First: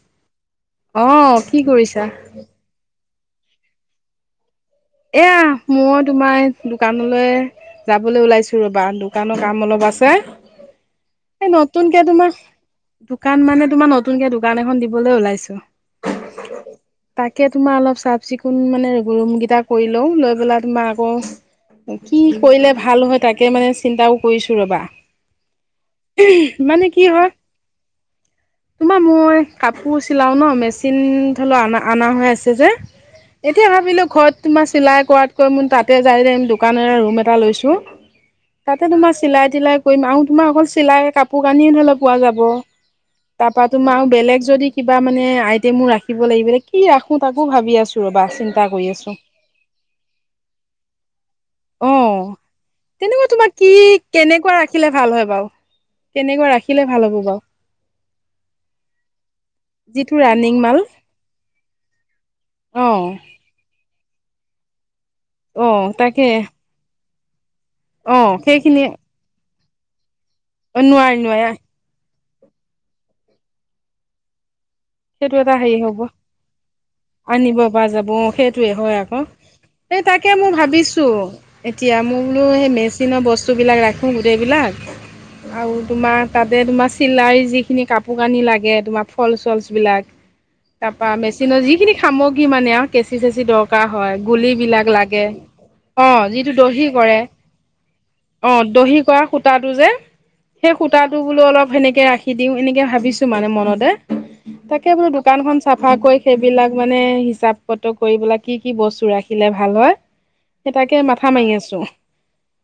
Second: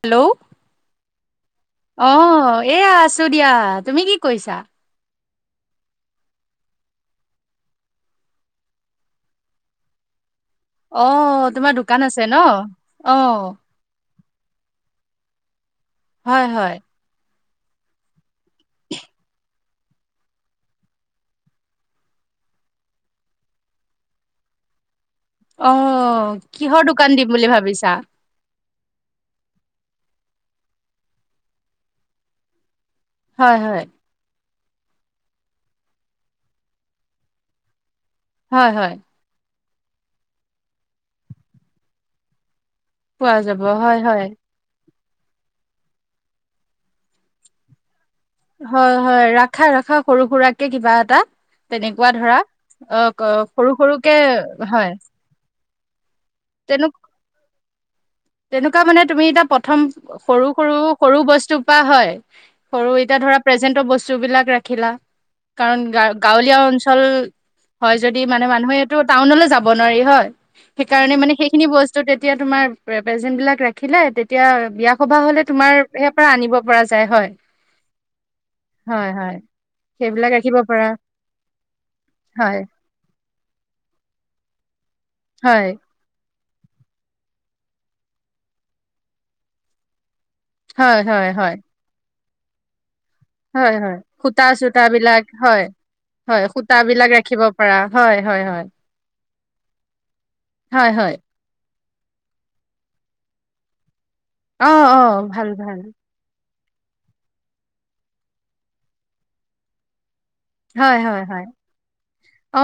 Hello অ', কি কৰিছা? অ' এয়া আছে দিয়া তুমি কি কৰিছা? এয়া মই তোমাৰ দোকানলৈ যাবলৈ ওলাইছোঁ ৰ'বা দোকানৰ কাম অলপ আছে। অ এই তোমাৰ দোকান নতুনকে আছে ন তোমাৰ অ দোকান মানে তোমাৰ নতুন নতুনকে দোকান এখন দিবলৈ ওলাইছোঁ, হয় হয় তাক কে তোমাৰ অলপ চাফ চিকুণ মানে ৰুম কেইটা কৰি লওঁ, লৈ পেলাই তোমাৰ আকৌ কি কৰিলে ভাল হয় তাকে মানে চিন্তাও কৰিছোঁ ৰ'বা। অ' কিহৰ মানে কি দোকান হয় দিম বুলি ভাবিছাঁ? তোমাৰ মই কাপোৰ চিলাও ন মেচিন [unintelligible] অনা হৈ আছে যে হয় এতিয়া হয় ভাবিলোঁ ঘৰত তোমাৰ চিলাই কৰাতকৈ মোৰ তাতে যায় দোকানৰে ৰুম এটা লৈছোঁ। হয় তাতে হয় তোমাৰ চিলাই তিলাই কৰিম আৰু তোমাৰ অকল চিলাই কাপোৰ-কানিও ধৰিলেও পোৱা যাব। পোৱা যাব তাৰাপা হয় তোমাৰ হয় বেলেগ যদি কিবা মানে আইটেমো ৰাখিব লাগিব কি ৰাখোঁ তাকো ভাৱি আছোঁ ৰ'বা চিন্তা কৰি আছোঁ। ৰা ৰখা সৰু সুৰাকে কিবা এটা। তেনেকুৱা অ', ধৰা অ তেনেকুৱা তোমাৰ সৰু সৰুকে হয়। তেনেকুৱা তেনে ৰাখিলে ভাল হ'ব বাৰু। তেনেকুৱা মানে তুমি এতিয়া প্ৰথম যিটো সৰু ৰানিং মাল সৰু সৰু বস্তু পৰা হয়, সৰু অ', এতিয়া ধৰা প্ৰেজেন্টৰ বস্তু বিলাক ৰাখিলা অ', কাৰণ গ তাকে গাঁৱলীয়া অঞ্চল হয় যদি অ', মানে সেইখিনি মানুহেটো টাউনলৈ যাব নোৱাৰি হয় নোৱাৰি সেইকাৰণে মানে নোৱাৰি সেইখিনি বস্তু তেতিয়া তোমাৰ প্ৰেজেন্ট বিলাক ৰাখিলে তেতিয়া বিয়া-সভা সেইটো হ'লে এটা তোমাৰ হেৰি হ'ব পৰা আনিব পৰা যায় হয় আনিব পৰা যাব অ', সেইটোৱে হয় আকৌ। হয়। এই তাকে সেইবিলাক মই ৰাখিব পৰা ভাবিছোঁ এতিয়া মই বোলো হয় সেই মেচিনৰ বস্তু বিলাক ৰাখোঁ গোটেইবলাক। হয় আৰু তোমাৰ তাতে তোমাৰ চিলাই যিখিনি কাপোৰ- কানি লাগে তোমাৰ ফলচ-চলচ বিলাক তাৰ হয় পৰা হয় হয় মেচিনৰ যিখিনি সামগ্ৰী মানে। কেঁচি-চেচি দৰকাৰ হয় গুলী বিলাক লাগে। অ হয় যিটো দহি সূতাবিলাক কৰে ৰাখিব পৰা হয় হয় অ হয় দহি কৰা সূতাটো যে সেই হয় হয় সূতাটো বোলো অলপ সেনেকে ৰাখি দিওঁ এনেকে ভাবিছোঁ মানে মনতে। অ তাকে অ বোলো ভাল দোকানখন ভাল চাফা কৰি থ বিলাক মানে হিচাপ কত কৰিবেলে কি কি বস্তু ৰাখিলে ভাল হয়। স তাকে হয় হয় মাথা হয় মাৰি আছোঁ অ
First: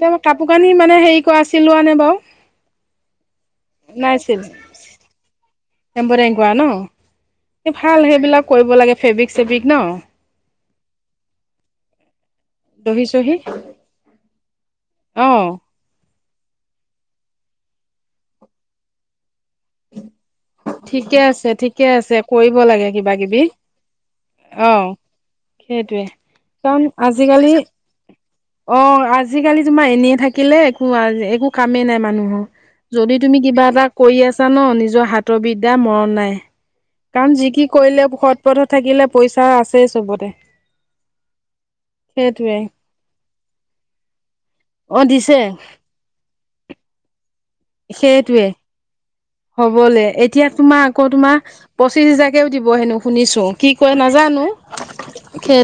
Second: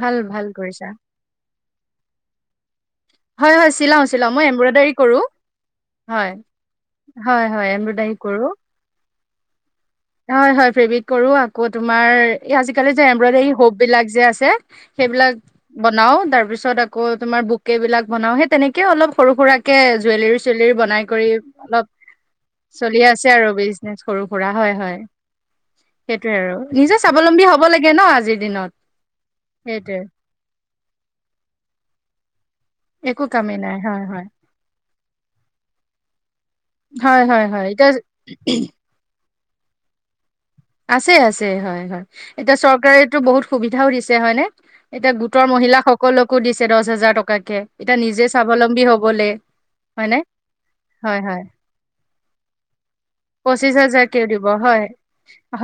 ভাল ভাল কাপোৰ-কানি কৰিছা মানে হেৰি কৰা চিলোৱা নে বাৰু? হয় হয় চিলাও চিলাও মই এম্ব্ৰইডাৰী কৰোঁ। এম্বইডাৰী কৰা ন? ভাল কৰো সেইবিলাক কৰিব লাগে ফেব্ৰিক চেব্ৰিক ন? হয় হয় ফেব্ৰিক কৰোঁ আকৌ তোমাৰ আজিকালি যে দহি চহি এমব্ৰইডাৰী হোব বিলাক যে আছে অ সেইবিলাক বনাও তাৰ পিছত আকৌ তোমাৰ বুকে বিলাক বনাও সেই তেনেকেও অলপ সৰু সুৰাৰাকে জুৱেলৰ চুলিৰ বনাই ঠিকে কৰি আছে ঠিকে অলপ আছে কৰিব লাগে চলি কিবা আছে কিবি আৰু বিজনেচ সৰু সুৰা অ হয় হয় সেইটোৱে সেইটোয়ে আৰু কাৰণ নিজে স্বাৱলম্বী আজিকালি হব লাগে ন আজি অ আজিকালি তোমাৰ এনেই থাকিলে একো একো কামেই নাই মানুহৰ যদি একো তুমি কামেই কিবা নাই এটা হয় কৰি হয় আছা ন নিজৰ হাতৰ বিদ্যা মৰণ নাই হয় কাৰণ হয় যি হয় কি এতিয়া কৰিলে সৎ পথত থাকিলে পইচা আছেই চবতে আছে আছে হয় হয় এতিয়া সেইটোৱে চৰকাৰেটো বহুত সুবিধাও দিছে হয়নে অ এতিয়া দিছে গোটৰ মহিলা সকলকো দিছে দহ হোজাৰ টকাকে এতিয়া নিজে সেইটোৱে স্বাৱলম্বী হবলৈ হ'বলে এতিয়া তোমাৰ আকৌ তোমাৰ পঁচিশ হোজাৰ কেেও দিব হেন পঁচিছ হাজাৰকও দিব হয়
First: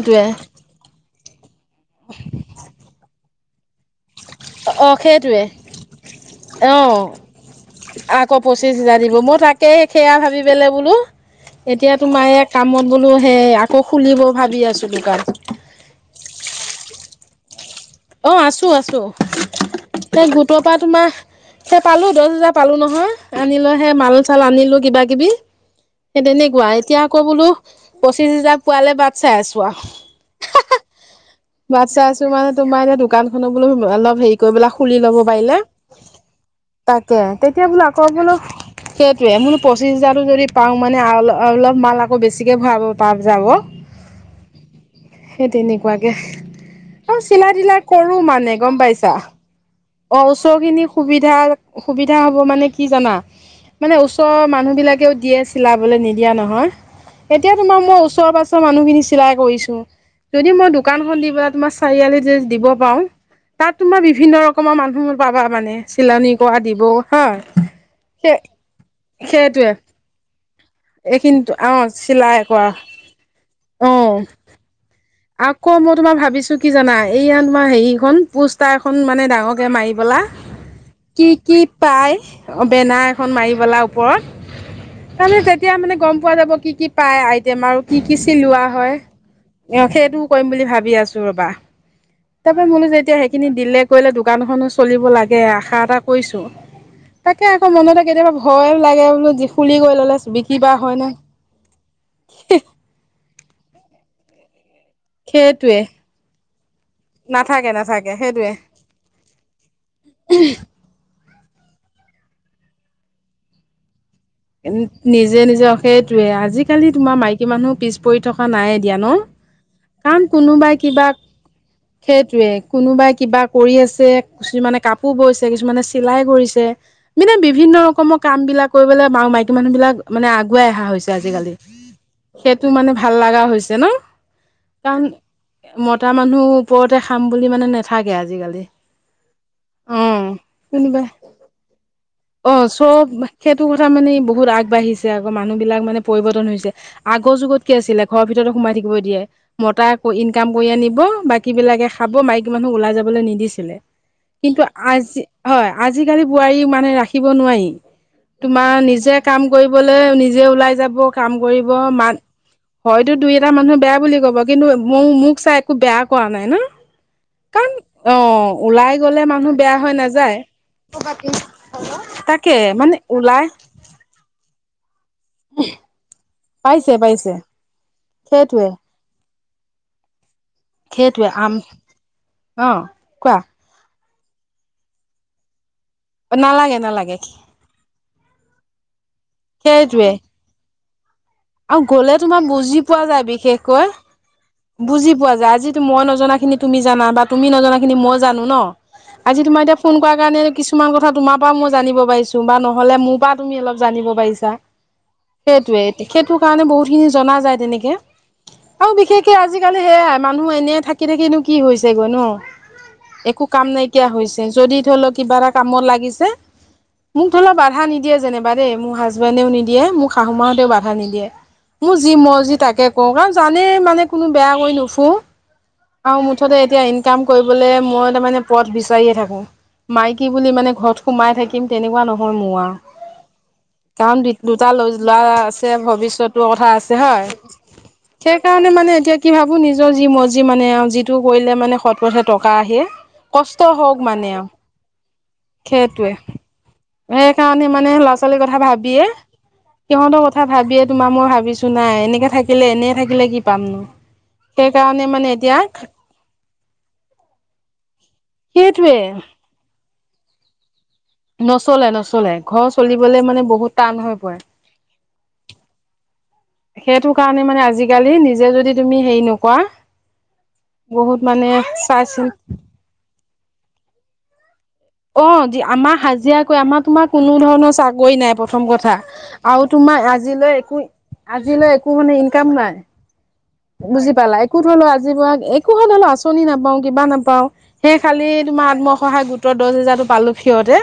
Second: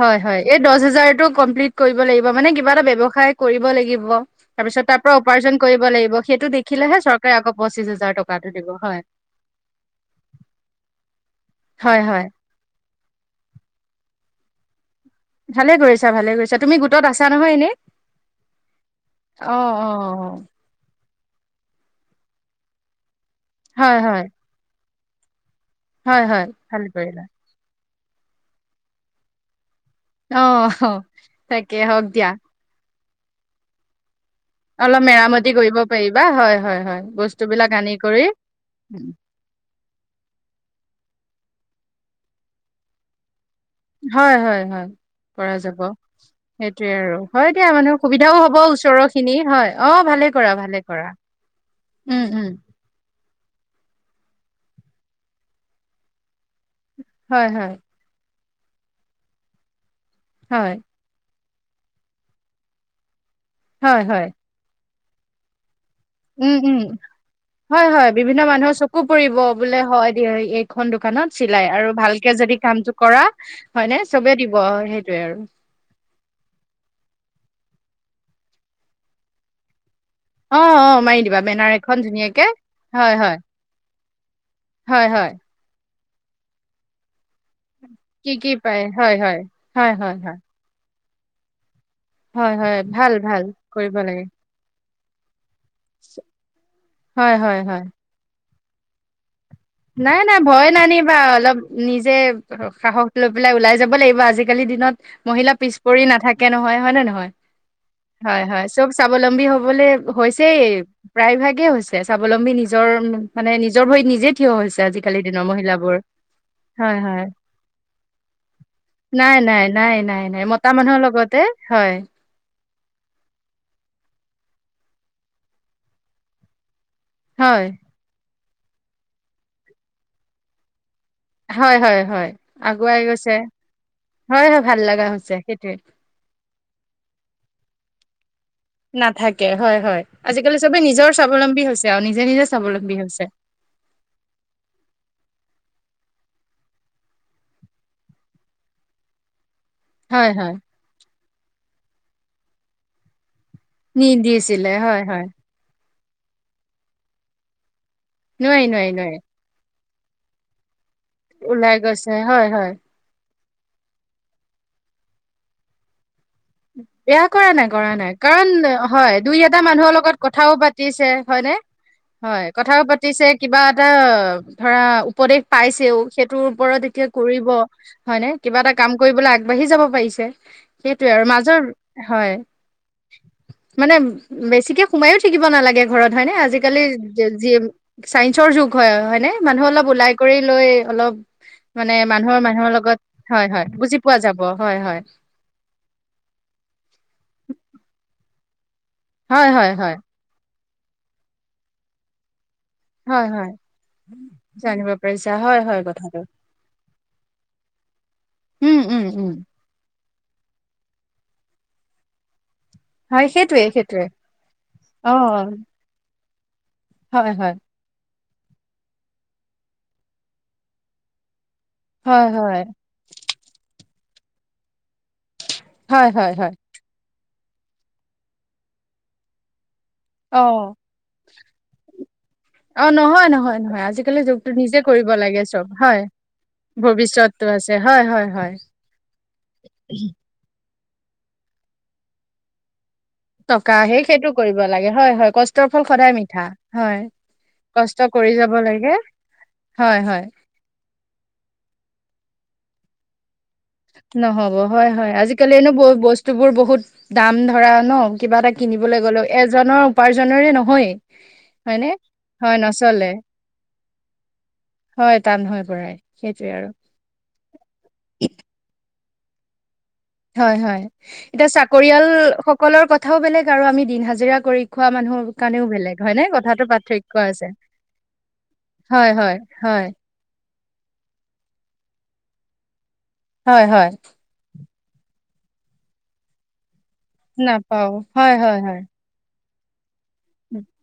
হয় হয় এই দহ হাজাৰতোক কমপ্লিট কৰিব লাগিব মানে কিবা এটা ব্যৱসায় কৰিব লাগিব ি্ ল অ সেইটোৱে সেইটোেে অ চৌ পি দিব জ হয়। দিব মই তাকেই সেয়া ভাবি পেললৈ বোলো হয় এতিয়াতো হয় মায়ে কামত বোলো সেই আকৌ খুলিব ভাবি আছো কাৰণ ভালে কৰিছা ভালে কৰিছা তুমি গোটত আছা নহয় এনেই অ আছো আছো অ অ স গোটৰ পৰা তোমাৰ স পালো দহ হজাৰ পালো নহয় আনিলোহে হয় মাল হয় চাল আনিলো কিবা কিবি হয় সেই হয় তেনেকুৱা ভাল এতিয়া আকৌ কৰিলা বোলো পঁচিছ হোজাৰ পোৱালে বাট চাই আছো আৰু অ তাকে বাট হ চাই আছো দিয় মানে তোমাৰ এনে দোকানখননৰ বো অলপ হেৰি গৈ পেলা খুলি অলপ ল'ব মেৰামতি পাৰিলে কৰিব পাৰিবা হয় হয় হয় তাকে তেতিয়া বস্তুবিলাক বোলো আনি আকৌ কৰি বোল সেইটোৱে মোৰ পঁচিশ হাজাৰো যদি পাওঁ মানে অ অলপ মাল আকৌ বেছিকে ভৰাব প যাব হয় হয় হয় সেই কৰা যাব তেনেকুৱাকে সেইটোোৱে আৰু হয় চিলাই দিয়া তিলাই মানে কৰো সুবিধাও মানে হ'ব গম ওচৰৰ পাইছা। খিনি হয় অ ভালে কৰা ওচৰ ভালে খিনি কৰা সুবিধা সুবিধা উম, হব উম, মানে কি জানা মানে ওচৰৰ মানুহ বিলাকেও দিয়ে চিলাবলৈ নিদিয়া নহয় হয়, এতিয়া হয়, তোমাৰ মই ওচৰ পাঁাজৰ মানুহখিনি চিলাই কৰিছো যদি মই হয়, দোকান খ দি প তোমাৰ চাৰিআলিত যে দিব পাৰও তাত তোমাৰ হয়, হয়, বিভিন্ন ৰকমৰ মানুহ পাবা মানে চিলনি উম কৰা উম দিব হা হয় হয় সেই বিভিন্ন মানুহৰ চকু পৰিব সেইটোৱে বোলে হয় দ এখন দোকানত এইখিনিতো চিলাই অ আৰু ভালকে চিলাই যদি কৰা কামতটো কৰা অ হয়নে চবে দিব। সেইটোয়ে আৰু আকৌ মই তোমাৰ ভাবিছো কি জানা এয়া তোমাৰ হেৰিখন পোষ্টাৰখন মানে ডাঙৰকে মাৰি কি কলা অ', অ', মাৰি কি দিবা কি বেনাৰ এখন ধুনীয়াকে পায় বেনাৰ হয়, এখন হয়, মাৰি পেলা হয়, হয়, ওপৰত তেতিয়া মানে গম পোৱা যাব কি কি পায় আইটেম আৰু কি কি চিলোৱা হয় অ', সেইটোও কৰিম বুলি ভাবি আছো ৰবা। তাৰ হয়, পৰা হয়, মোলো ভাল যেতিয়া ভাল সেইখিনি দিলে কৰিব কৰিলে লাগে দোকানখনো চলিব লাগে আশা এটা কৰিছো হয়, তাকে হয়, আকৌ হয়। মনতে কেতিয়াবা ভয় লাগে বোলো খুলি কৰি ললে নাই নাই বিক্ৰী ভয় বা হয় নে নানিবা অলপ নিজে সাহস লৈ পাই ওলাই যাব লাগিব আজিকালি দিনত মহিলা পিছ সেইটোৱে পৰি নাথাকে নহয় হয় নে নহয়। নাথাকে নাথাকে সেইটোৱে হয়-হয় চব স্বাৱলম্বী হ'বলে হৈছেই প্ৰায় ভাগেই হৈছে স্বাৱলম্বী নিজৰ মানে নিজৰ ভৰিত নিজে থিয় হৈছে আজিকালি দিনৰ নিজে-নিজে অ', মহিলাবোৰ সেইটোৱে আজিকালি হয় তোমাৰ হয় মাইকী মানুহ পিছ পৰি থকা নাই এ দিয়া ন কাৰণ নাই-নাই-নাই-নাই মতা কোনোবাই মানুহৰ কিবা লগতে হয়। সেইটোৱে কোনোবাই কিবা কৰি আছে কিছুমানে কাপোৰ বৈছে কিছুমানে চিলাই কৰিছে। মানে হয় বিভিন্ন ৰকমৰ কাম বিলাক কৰিবলে বা মাইকী মানুহ বিলাক মানে আগুৱাই অহা হৈছে। হয় হয় হয় আগুৱাই গৈছে [unintelligible] হয় হয় ভাল কাৰণ লগা হৈছে সেইটোৱে মতা মানুহ ওপৰতে খাম বুলি মানে নাথাকে আজিকালি নাথাকে অ হয়-হয় আজিকালি চবে কোনোবা নিজৰ স্বাৱলম্বী হৈছে আৰু নিজে নিজে অ স্বাৱলম্বী চব হৈছে। সেইটো [unintelligible] বহুত আগবাঢ়িছে আকৌ মানুহ বিলাক মানে পৰিবৰ্তন হৈছে আগৰ যুগত কি আছিলে ঘৰৰ ভিতৰতো সোমাই থাকিব দিয়ে। মতা হয় ইনকাম হয় কৰি আনিব বাকী বিলাকে খাব মাইকী মানুহ ওলাই যাবলৈ নিদিছিল কিন্তু নিদিছিলে হয় আজি হয় আজিকালি বোৱাৰী মানুহে ৰাখিব নোৱাৰি, নোৱাৰি তোমাৰ নোৱাৰি নোৱাৰি নিজে কাম কৰি নিজে ওলাই যাব কাম কৰিব ওলাই ম গৈছে হয় হয় হয়তো এটা মানুহে বেয়া বুলি ক'ব কিন্তু মই মোক চাই একো বেয়া কৰা নাই কাৰণ কৰা নাই অ কাৰণ ওলাই হয় গলে দুই মানুহ এটা বেয়া মানুহৰ হৈ লগত নাযায় কথাও পাতিছে হয়নে। হয় তাকে মানে পিছে ওলাই কিবা এটা ধৰা উপদেশ পাইছেও সেইটোৰ ওপৰত পাইছে এতিয়া পাইছে কৰিব হয় নে কিবা সেইটোৱে এটা কাম কৰিবলৈ আগবাঢ়ি সেইটোৱে যাব আম হয় অ কোৱা মানে বেছিকে সোমায়ো থাকিব নালাগে ঘৰত হয়নে আজিকালি নালাগে নালাগে হয় হয়নে মানুহ অলপ সেইটোৱে ওলাই কৰি লৈ অলপ আৰু মানে গ'লে মানুহৰ তোমাৰ মানুহৰ বুজি লগত পোৱা যায় হয় হয় বিশেষকৈ বুজি পোৱা যাব হয় হয় বুজি পোৱা যায় আজিটো মই নজনাখিনিটো হয় হয় হয় কিছুমান কথা নহলে মোৰ হয় পৰা হয় তুমি অলপ জানিব পাৰিছা জানিব পাৰিছা হয় হয় সেইটোয়ে কথাটো সেইটো কাৰণে বহুত খিনি জনা যায় তেনেকে উম আৰু উম উম বিশেষকে আজিকালি সেইয়াই মানুহ এনে থাকি থাকিনো কি হৈছেগৈ ন হয় একো সেইটোৱে কাম সেইটোৱে নাইকিয়া হৈছে যদি ধৰি অ লওক কিবা এটা কামত লাগিছে মোক হয় ধৰি ল হয় বাধা নিদিয়ে যেনিবা দেই মোৰ হাজবেণ্ডেও নিদিয়ে মোক শাহু মা হঁতেও বাধা নিদিয়ে মোৰ যি হয় মৰজি হয় তাকে কওঁ কাৰণ জানে মানে কোনো বেয়া কৈ নুফো হয় আৰু হয় হয় মুঠতে এতিয়া ইনকাম কৰিবলে মই তাৰ মানে পথ বিচাৰে থাকো মাইকী অ বুলি মানে ঘৰত সোমাই থাকিম তেনেকুৱা নহয় মোৰ অ নহয় নহয় নহয় আও আজিকালি কাৰণ যুগটো দুটা নিজে কৰিব ল'ৰা লাগে চব আছে হয় ভৱিষ্যতৰ কথা আছে হয় ভৱিষ্যতটো আছে হয় হয় হয় সেইকাৰণে মানে এতিয়া কি ভাবো নিজৰ যি মৰ্জি মানে মানে যিটো কৰিলে মানে সৎ পথে টকা আহে কষ্ট টকা হওক সেই মানে সেইটো আও কৰিব লাগে হয় হয় কষ্টৰ ফল সদায় সেইটোৱে মিঠা হয় সেইকাৰণে মানে কষ্ট ল ল'ৰা কৰি ছোৱালীৰ যাব কথা লাগে ভাবিয়ে হয় সিহঁতৰ হয় কথা ভা ভাবিয়ে তোমাৰ মই ভাবিছো নাই এনেকে থাকিলে এনেই থাকিলে কি পামনো নহব হয় সেইকাৰণে হয় মানে আজিকালি এতিয়া এনেও বও বস্তু বোৰ বহু বহুত দাম ধৰা ন কিবা এটা সেইটোৱে কিনিবলৈ গ'লো এজনৰ উপাৰ্জনেৰে নহয় নচলে নচলে ঘৰ চলিবলে মানে বহুত টান হৈ পৰে হয় টান হৈ পৰে সেইটোৱে আৰু সেইটো কাৰণে মানে আজিকালি নিজে যদি তুমি হেৰি নোকোৱা হয় হয় এতিয়া চাকৰিয়াল চিন সকলৰ কথাও বেলেগ আৰু আমি দিন হাজিৰা কৰি খোৱা মানুহৰ অ কাৰণেও আমাৰ বেলেগ হয় নে হাজিৰা কৱে কথাটো আমাৰ তোমাৰ পাৰ্থক্য কোনো আছে ধৰণৰ চাকৰি নাই প্ৰথম কথা হয় হয় আৰু হয় তোমাৰ আজিলৈ একো আজিলৈ একো মানে ইনকাম নাই হয় হয় একোত হ'লেও আজি ব একো স হলেও আঁচনি নাপাও কিবা নাপাও সেই খালি হয় হয় তোমাৰ হয় আত্মসহায়ক গোট দহ হেজাৰটো পালো ফহতে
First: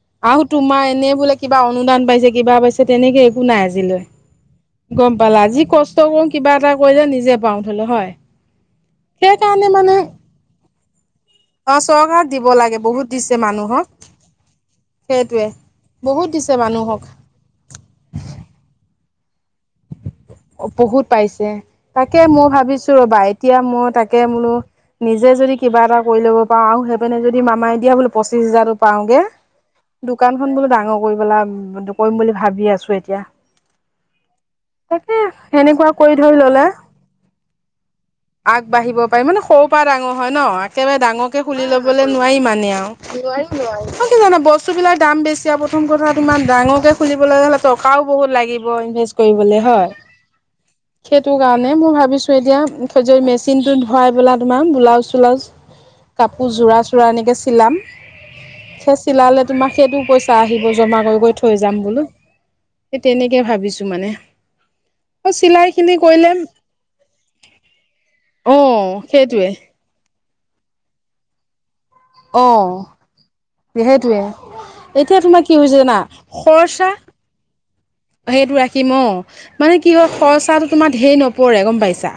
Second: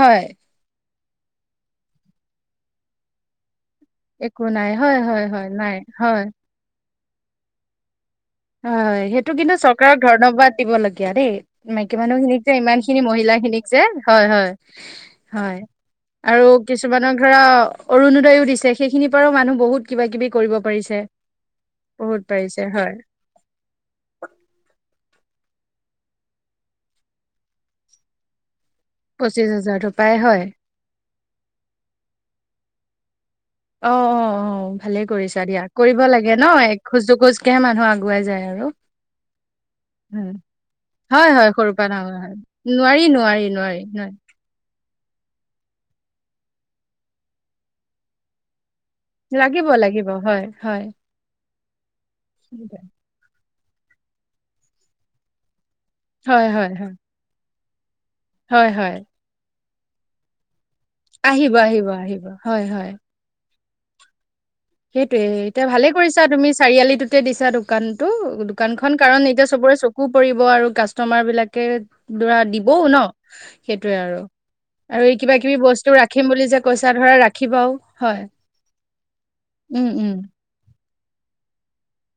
হয় আও তোমাৰ এনে বোলে কিবা অনুদান পাইছে কিবা পাইছে তেনেকে একো নাই আজ আজিলৈ একো নাই হয় গম হয় পালা হয় আজি নাই কষ্ট হয় কৰো কিবা এটা কৰিলে নিজে পাও ধই ল হয় হয় হয় সেইটো কিন্তু সেইকাৰণে মানে চৰকাৰক ধনবাদ দিব লগীয়া দেই অ মাইকী চৰকাৰক মানুহখিনিক দিব যে লাগে ইমান খিনি বহুত মহিলা দিছে খিনিক যে মানুহক হয় হয় সেইটোৱে হয় বহুত আৰু দিছে মানুহক কিছুমানৰ ধৰা অৰুণোদয়ো দিছে সেইখিনিৰ পৰাও মানুহ বহুত কিবা কিবি কৰিব পাৰিছে। বহুত পাইছে তাকে বহুত মই পাৰিছে ভাবিছো হয়, ৰবা এতিয়া মই তাকে বোলো নিজে যদি কিবা এটা কৰি ল'ব পাৰো আৰু সেইপিনে যদি মামাই দিয়া বোলে পঁচিশ হাজাৰটো পাওঁগে পঁচিশ হাজাৰটো পাই হয়। দোকানখন বোলো ডাঙৰ কৰিপেলাই কৰিম বুলি ভাবি আছো এতিয়া অ অ অ ভালে তাকে কৰিছা দিয়া সেনেকুৱা কৰিব কৰি লাগে ধৰি ন ললে এখোজ দুখোজকেহে মানুহ আগুৱাই যায় আৰু আগবাঢ়িব পাৰি মানে সৰুৰ পৰা ডাঙৰ হয় উম, ন একেবাৰে হয়, ডাঙৰকে হয়, খুলি সৰুৰ পৰা ল'বলৈ ডাঙৰ হয়। নোৱাৰি মানে আও নোৱাৰি, নোৱাৰি, নোৱাই নোৱাৰি, নোৱাই অ নোৱাৰি তোমাৰ বস্তু বিলাক দাম বেছি আৰু প্ৰথম কথা ত ইমান ডাঙৰকে খুলিবলৈ হ'লে টকাও বহুত লাগিব ইনভেষ্ট কৰিবলে লাগিব, হয় হয় হয় সেইটো কাৰণে মই ভাবিছো এতিয়া থৈ জৈ মেচিনটোত ধৰাই পেলা তোমাৰ ব্লাউজ চলাউজ হয়, কাপোৰ হয়, হয়, যোৰা হয়, চোৰা এনেকে চিলাম হয়, হয় সেই চিলালে তোমাক সেইটো পইচা আহিব জমা কৰি কয়ি কয়ি আহিব, থৈ যাম আহিব, বোলো আহিব হয়, হয়। সেই তেনেকে ভাবিছো টো মানে সেইটোয়ে অ এতিয়া চিলাই ভালে খিনি কৰিছা কৰিলে তুমি চাৰিআলিটোতে দিছা দোকানটো অ দোকানখন কাৰণ এতিয়া সেইটোৱে চবৰে চকু কৰিব আৰু কাষ্টমাৰ বিলাকে ধৰা অ দিবও ন সেইটোৱে আৰু আৰু এই এতিয়া কিবা তোমাৰ কি কিবি হৈছে বস্তু জানা ৰাখিম বুলি যে কৈছা খৰচা ধৰা ৰাখিবা সেইটো ৰাখিম অ মানে উম কি হয় উম খৰচাটো তোমাৰ ঢেৰ নপৰে গম পাইছা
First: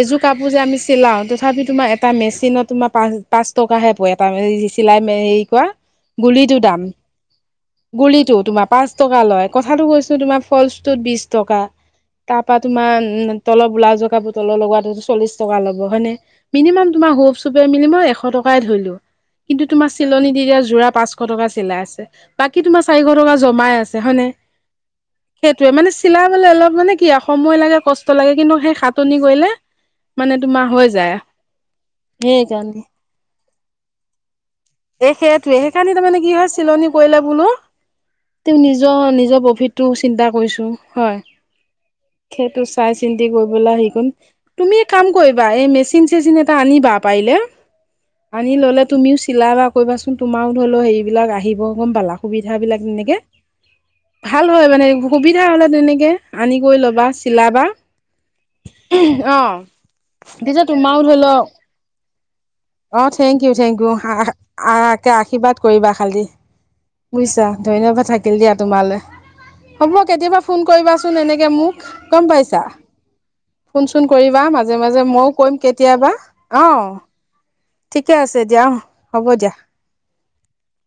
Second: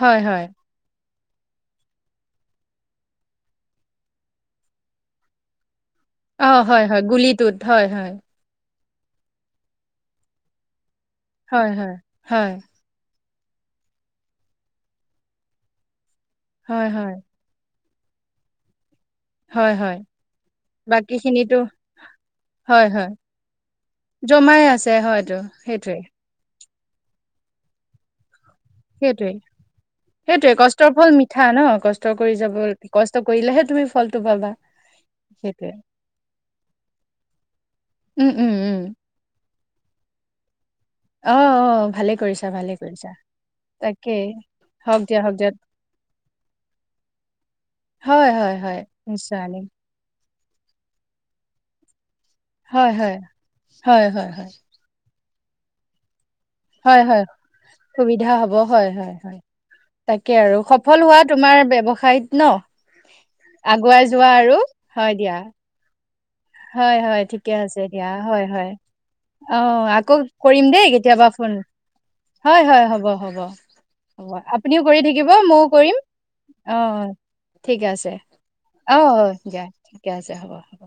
এযোৰ হয় হয় কাপোৰ যে আমি চিলাও তথাপি তোমাৰ এটা মেচিনত তোমাৰ পা পাঁচ টকাহে পৰে এটা চিলাই হেৰি কৰা অ গুলিটো হয় দাম হয় গুলিটোত হয় হয় গুলিটো তোমাৰ পাঁচ টকা লয় কথাটো কৈছো তোমাৰ ফলচটোত বিশ টকা হয় হয় তা পা হয় তোমাৰ উ তলৰ ব্লাজৰ কাপোৰ তলৰ লগটো চল্লিশ টকা ল'ব হয়নে? মিনিমাম হয় তোমাৰ হয় হ চে মিলি মই এশ টকাই ধৰিলো। কিন্তু হয় তোমাৰ হয় চিলনী দিতিয়া যোৰা বাকী পাঁচশ টকা খিনিতো চিলাই আছে বাকী তোমাৰ চাৰিশ টকা জমাই আছে হয়নে? পাই আছে। সেইটোৱে মানে চিলাবলে অলপ মানে কি সময় লাগে কষ্ট লাগে কিন্তু সেই সাতনি কৰিলে মানে সেইটয়ে তোমাৰ হৈ কষ্টৰ ফল যায়। মিঠা ন কষ্ট কৰি যাব সেইকাৰণে। কষ্ট কৰিলেহে তুমি ফলটো পাবা। এ সেইটোৱে সেইকাৰণি তাৰমানে কি হয় চিলনি কৰিলে বোলো উম, উম, তেওঁ উম, নিজৰ নিজৰ প্ৰভিতটো চিন্তা কৰিছো। হয় অ', অ', ভালে কৰিছা, সেইটো ভালে চাই কৰিছা, চিন্তি কৰিবলৈ আহি কোন তাকেই তুমি এই হওক কাম দিয়া, হওক কৰিবা দিয়া, এই মে চিন চেচিন এটা আনিবা পাৰিলে। হয় হয় হয় নিশ্চ চিলাই বা কৰিবাচোন তোমাৰো ধৰি লও হৰিবিলাক আহিব গ'ম পালা। সুবিধাবিলাক হয়, হয়, তেনেকৈ ভাল হয় মানে সুবিধা হ'লে তেনেকে। আনি কৰি হয়, ল'বা হয়, চিলাবা, সুবিধা হ'ব, হয়, হয়, হয়, তাকে অ'। আৰু পিছে সফল তোমাৰও ধৰি হোৱা লওক, তোমাৰ ব্যৱসায়ত ন, অ' থেংক ইউ থেংক ইউ। আগুৱাই যোৱা আৰু কে হয় দিয়া, আশীৰ্বাদ কৰিবা। খালি হয় হয় বুজিছা ঠিকে আছে ধন্যবাদ দিয়া থাকিল হয় হয়। তোমালৈ অ' হ'ব আকৌ কেতিয়াবা ফোন কৰিম দেই কৰিবাচোন কেতিয়াবা এনেকে ফোন, মোক গম পাইছা হয় হয় হ'ব হ'ব। ফোন চোন কৰিবা মাজে আপুনিও কৰি মাজে থাকিব ময়ো ময়ও কৰিম, কেতিয়াবা অ'। ঠিকে আছে অ' অ' দিয়া ঠিকে আছে, হ'ব হ'ব।